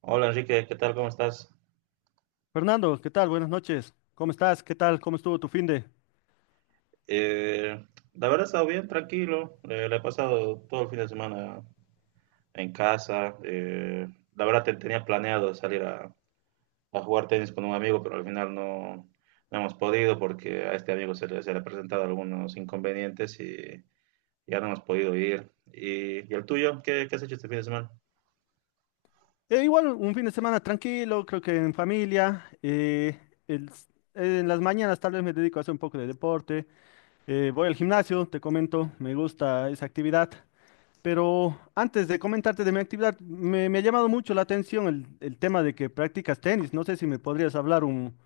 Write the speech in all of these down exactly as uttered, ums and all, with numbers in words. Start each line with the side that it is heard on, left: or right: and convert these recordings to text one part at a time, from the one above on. right: Hola Enrique, ¿qué tal? ¿Cómo estás?
left: Fernando, ¿qué tal? Buenas noches. ¿Cómo estás? ¿Qué tal? ¿Cómo estuvo tu fin de?
right: Eh, la verdad he estado bien, tranquilo. Eh, le he pasado todo el fin de semana en casa. Eh, la verdad te- tenía planeado salir a, a jugar tenis con un amigo, pero al final no, no hemos podido porque a este amigo se le, se le han presentado algunos inconvenientes y ya no hemos podido ir. ¿Y, y el tuyo? ¿Qué, qué has hecho este fin de semana?
left: Eh, igual, un fin de semana tranquilo, creo que en familia. Eh, el s- eh, en las mañanas tal vez me dedico a hacer un poco de deporte. Eh, voy al gimnasio, te comento, me gusta esa actividad. Pero antes de comentarte de mi actividad, me, me ha llamado mucho la atención el, el tema de que practicas tenis. No sé si me podrías hablar un,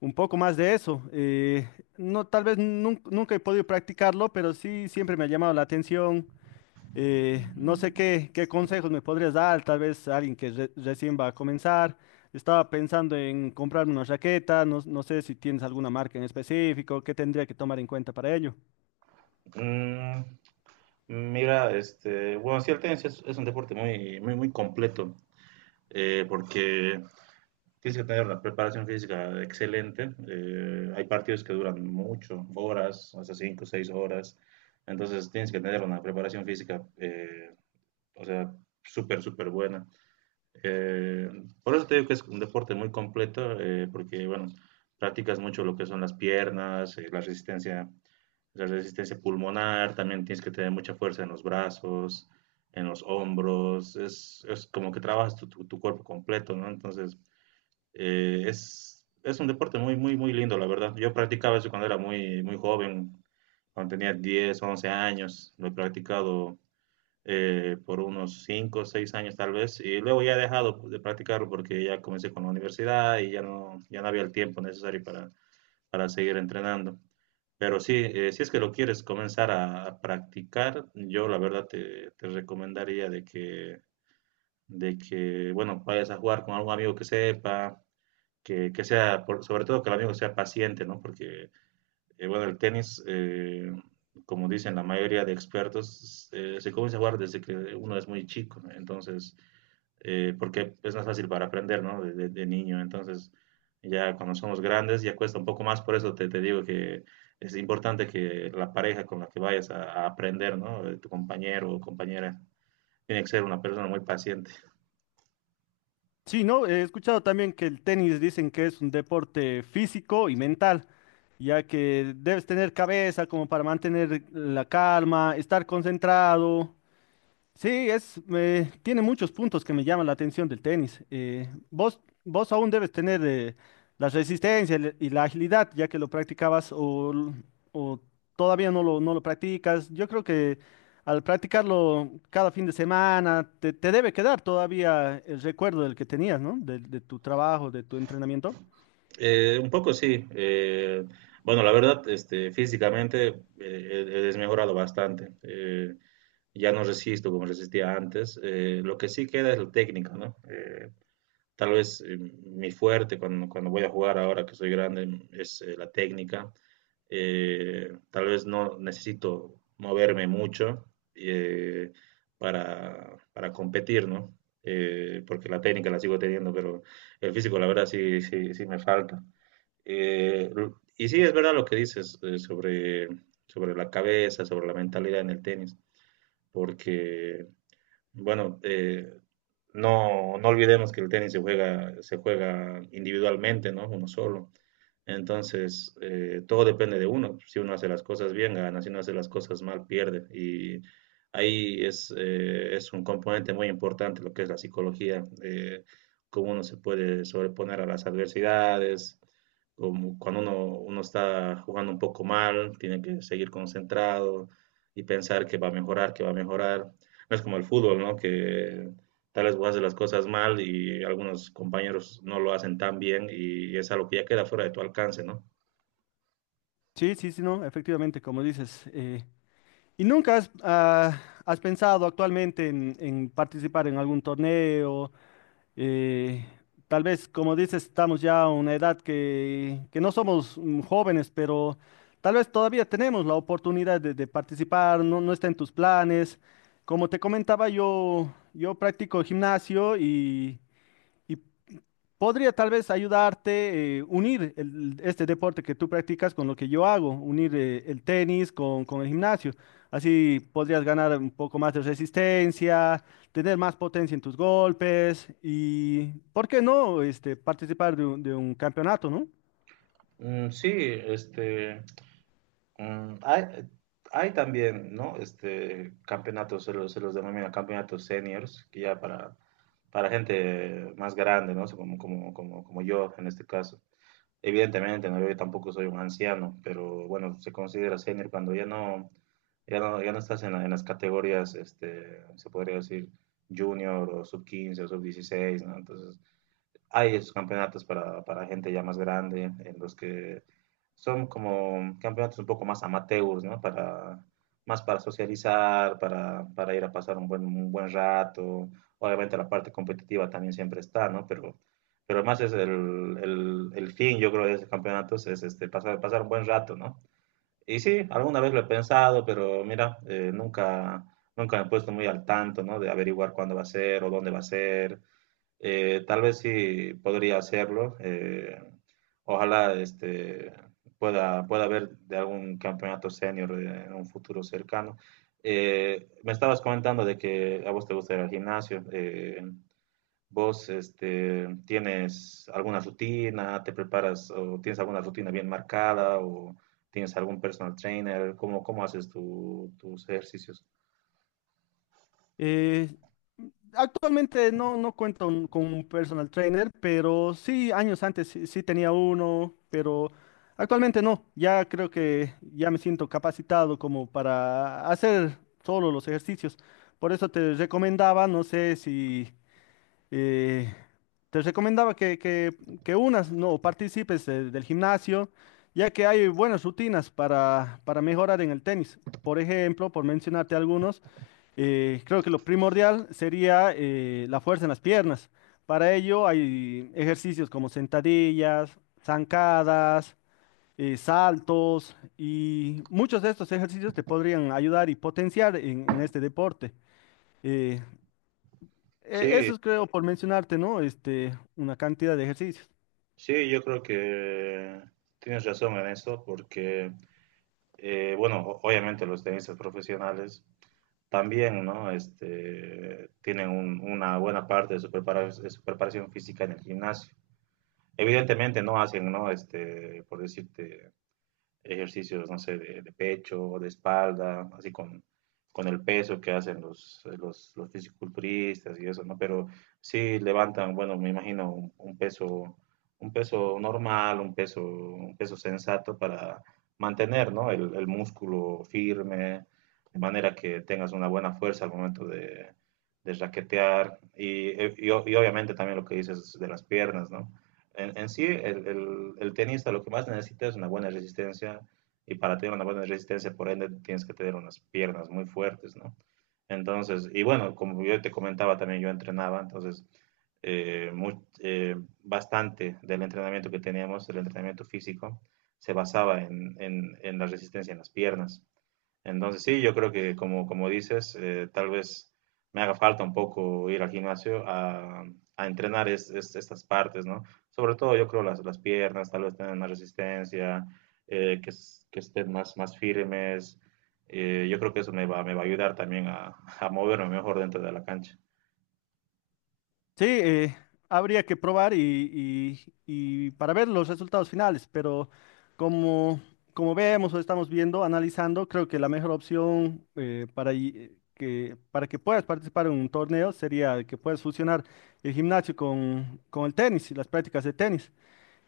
left: un poco más de eso. Eh, no, tal vez nun- nunca he podido practicarlo, pero sí siempre me ha llamado la atención. Eh, no sé qué, qué consejos me podrías dar, tal vez alguien que re- recién va a comenzar. Estaba pensando en comprarme una raqueta, no, no sé si tienes alguna marca en específico, qué tendría que tomar en cuenta para ello.
right: Mm, mira, este, bueno, sí, el tenis es, es un deporte muy, muy, muy completo eh, porque... Tienes que tener la preparación física excelente. eh, hay partidos que duran mucho, horas, hasta cinco o seis horas. Entonces tienes que tener una preparación física, eh, o sea, súper, súper buena. Eh, por eso te digo que es un deporte muy completo, eh, porque, bueno, practicas mucho lo que son las piernas, eh, la resistencia, la resistencia pulmonar, también tienes que tener mucha fuerza en los brazos, en los hombros. Es, es como que trabajas tu, tu- tu cuerpo completo, ¿no? Entonces, eh, es, es un deporte muy, muy, muy lindo, la verdad. Yo practicaba eso cuando era muy, muy joven, cuando tenía diez, once años. Lo he practicado eh, por unos cinco, seis años tal vez. Y luego ya he dejado de practicarlo porque ya comencé con la universidad y ya no, ya no había el tiempo necesario para, para seguir entrenando. Pero sí, eh, si es que lo quieres comenzar a, a practicar, yo la verdad te, te recomendaría de que, de que, bueno, vayas a jugar con algún amigo que sepa que, que sea, por- sobre todo que el amigo sea paciente, ¿no? Porque, eh, bueno, el tenis, eh, como dicen la mayoría de expertos, eh, se comienza a jugar desde que uno es muy chico, ¿no? Entonces, eh, porque es más fácil para aprender, ¿no? De, de- de niño. Entonces, ya cuando somos grandes ya cuesta un poco más, por eso te, te digo que es importante que la pareja con la que vayas a, a aprender, ¿no? Tu compañero o compañera tiene que ser una persona muy paciente.
left: Sí, no, he escuchado también que el tenis dicen que es un deporte físico y mental, ya que debes tener cabeza como para mantener la calma, estar concentrado. Sí, es, me- tiene muchos puntos que me llaman la atención del tenis. Eh, vos, vos aún debes tener eh, la resistencia el- y la agilidad, ya que lo practicabas o, l- o todavía no lo, no lo practicas. Yo creo que al practicarlo cada fin de semana, te, te debe quedar todavía el recuerdo del que tenías, ¿no? De, de tu trabajo, de tu entrenamiento.
right: Eh, un poco sí. Eh, bueno, la verdad, este, físicamente eh, he he desmejorado bastante. Eh, ya no resisto como resistía antes. Eh, lo que sí queda es la técnica, ¿no? Eh, tal vez eh, mi fuerte cuando, cuando voy a jugar ahora que soy grande es eh, la técnica. Eh, tal vez no necesito moverme mucho eh, para, para competir, ¿no? Eh, porque la técnica la sigo teniendo, pero el físico, la verdad, sí, sí, sí me falta. Eh, y sí, es verdad lo que dices eh, sobre, sobre la cabeza, sobre la mentalidad en el tenis, porque, bueno, eh, no, no olvidemos que el tenis se juega, se juega individualmente, ¿no? Uno solo. Entonces, eh, todo depende de uno. Si uno hace las cosas bien, gana. Si uno hace las cosas mal, pierde. Y ahí es, eh, es un componente muy importante lo que es la psicología, eh, cómo uno se puede sobreponer a las adversidades, como cuando uno, uno está jugando un poco mal, tiene que seguir concentrado y pensar que va a mejorar, que va a mejorar. No es como el fútbol, ¿no? Que tal vez vos haces las cosas mal y algunos compañeros no lo hacen tan bien y es algo que ya queda fuera de tu alcance, ¿no?
left: Sí, sí, sí, no, efectivamente, como dices. Eh, ¿y nunca has, ah, has pensado actualmente en en participar en algún torneo? Eh, Tal vez, como dices, estamos ya a una edad que, que no somos mm, jóvenes, pero tal vez todavía tenemos la oportunidad de, de participar, no, no está en tus planes. Como te comentaba, yo, yo practico gimnasio y, y podría tal vez ayudarte eh, unir el- este deporte que tú practicas con lo que yo hago, unir eh, el tenis con, con el gimnasio. Así podrías ganar un poco más de resistencia, tener más potencia en tus golpes y, ¿por qué no, este, participar de un, de un campeonato, ¿no?
right: Mm, sí, este, mm, hay, hay también, ¿no? Este, campeonatos, se los, se los denomina campeonatos seniors, que ya para, para gente más grande, ¿no? Como, como, como, como yo en este caso. Evidentemente, ¿no? Yo tampoco soy un anciano, pero bueno, se considera senior cuando ya no, ya no, ya no estás en, la- en las categorías, este, se podría decir junior o sub quince o sub dieciséis, ¿no? Entonces, hay esos campeonatos para, para gente ya más grande, en los que son como campeonatos un poco más amateurs, ¿no? Para, más para socializar, para, para ir a pasar un buen, un buen rato. Obviamente la parte competitiva también siempre está, ¿no? Pero, pero más es el, el, el fin, yo creo, de esos campeonatos es este, pasar, pasar un buen rato, ¿no? Y sí, alguna vez lo he pensado, pero mira, eh, nunca, nunca me he puesto muy al tanto, ¿no? De averiguar cuándo va a ser o dónde va a ser. Eh, tal vez sí podría hacerlo. eh, ojalá este, pueda, pueda ver de algún campeonato senior eh, en un futuro cercano. Eh, me estabas comentando de que a vos te gusta ir al gimnasio. eh, ¿vos este, tienes alguna rutina? ¿Te preparas o tienes alguna rutina bien marcada? ¿O tienes algún personal trainer? ¿Cómo, cómo haces tu- tus ejercicios?
left: Eh, Actualmente no, no cuento un- con un personal trainer, pero sí, años antes sí, sí tenía uno, pero actualmente no. Ya creo que ya me siento capacitado como para hacer solo los ejercicios. Por eso te recomendaba, no sé si eh, te recomendaba que, que, que unas, no, participes eh, del gimnasio, ya que hay buenas rutinas para, para mejorar en el tenis. Por ejemplo, por mencionarte algunos. Eh, creo que lo primordial sería eh, la fuerza en las piernas. Para ello hay ejercicios como sentadillas, zancadas, eh, saltos y muchos de estos ejercicios te podrían ayudar y potenciar en, en este deporte. Eh, e-
right: Sí,
left: Eso es, creo, por mencionarte, ¿no? Este, una cantidad de ejercicios.
right: sí, yo creo que tienes razón en eso porque... Eh, bueno, o- obviamente los tenistas profesionales también, ¿no? Este, tienen un- una buena parte de su prepara- de su preparación física en el gimnasio. Evidentemente no hacen, ¿no? Este, por decirte, ejercicios, no sé, de, de pecho, de espalda, así con, con el peso que hacen los, los, los fisiculturistas y eso, ¿no? Pero sí levantan, bueno, me imagino un, un peso, un peso normal, un peso, un peso sensato para mantener, ¿no? El, el músculo firme, de manera que tengas una buena fuerza al momento de, de raquetear. Y, eh, y, y obviamente también lo que dices de las piernas, ¿no? En, en sí, el, el, el tenista lo que más necesita es una buena resistencia y para tener una buena resistencia, por ende, tienes que tener unas piernas muy fuertes, ¿no? Entonces, y bueno, como yo te comentaba también, yo entrenaba, entonces, eh, mu- eh, bastante del entrenamiento que teníamos, el entrenamiento físico, se basaba en, en- en la resistencia en las piernas. Entonces sí, yo creo que como, como dices, eh, tal vez me haga falta un poco ir al gimnasio a, a entrenar es- es- estas partes, ¿no? Sobre todo yo creo las, las piernas, tal vez tengan más resistencia, eh, que, es- que estén más, más firmes. Eh, yo creo que eso me va, me va a ayudar también a, a moverme mejor dentro de la cancha.
left: Sí, eh, habría que probar y, y- y para ver los resultados finales, pero como, como vemos o estamos viendo, analizando, creo que la mejor opción eh, para, y- que, para que puedas participar en un torneo sería que puedas fusionar el gimnasio con, con el tenis y las prácticas de tenis.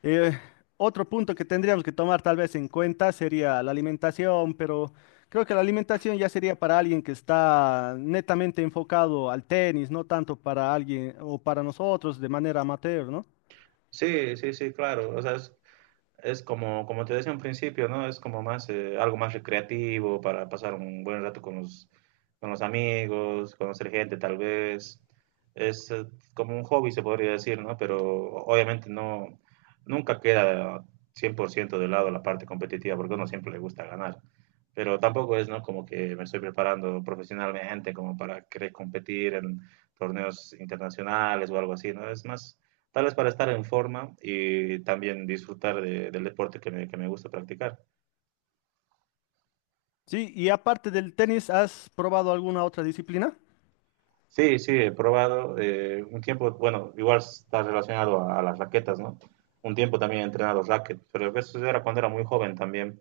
left: Eh, Otro punto que tendríamos que tomar tal vez en cuenta sería la alimentación, pero creo que la alimentación ya sería para alguien que está netamente enfocado al tenis, no tanto para alguien o para nosotros de manera amateur, ¿no?
right: Sí, sí, sí, claro. O sea, es- es como, como te decía en principio, ¿no? Es como más, eh, algo más recreativo para pasar un buen rato con los, con los amigos, conocer gente tal vez. Es eh, como un hobby, se podría decir, ¿no? Pero obviamente no, nunca queda cien por ciento de lado la parte competitiva, porque a uno siempre le gusta ganar. Pero tampoco es, ¿no? Como que me estoy preparando profesionalmente como para querer competir en torneos internacionales o algo así, ¿no? Es más, tal vez para estar en forma y también disfrutar de- del deporte que me, que me gusta practicar.
left: Sí, y aparte del tenis, ¿has probado alguna otra disciplina?
right: Sí, sí, he probado eh, un tiempo, bueno, igual está relacionado a, a las raquetas, ¿no? Un tiempo también he entrenado racket, pero eso era cuando era muy joven también.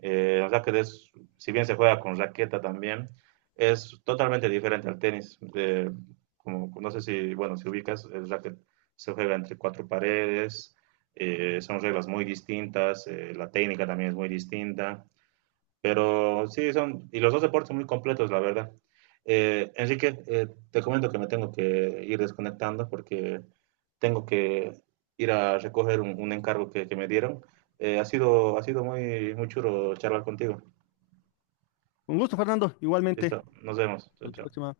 right: Eh, el racket es, si bien se juega con raqueta también, es totalmente diferente al tenis. Eh, como, no sé si, bueno, si ubicas, el racket se juega entre cuatro paredes, eh, son reglas muy distintas, eh, la técnica también es muy distinta. Pero sí, son, y los dos deportes muy completos, la verdad. Eh, Enrique, eh, te comento que me tengo que ir desconectando porque tengo que ir a recoger un, un encargo que, que me dieron. Eh, ha sido, ha sido muy, muy chulo charlar contigo.
left: Un gusto, Fernando,
right: Listo,
left: igualmente.
right: nos vemos.
left: Hasta
right: Chao,
left: la
right: chao.
left: próxima.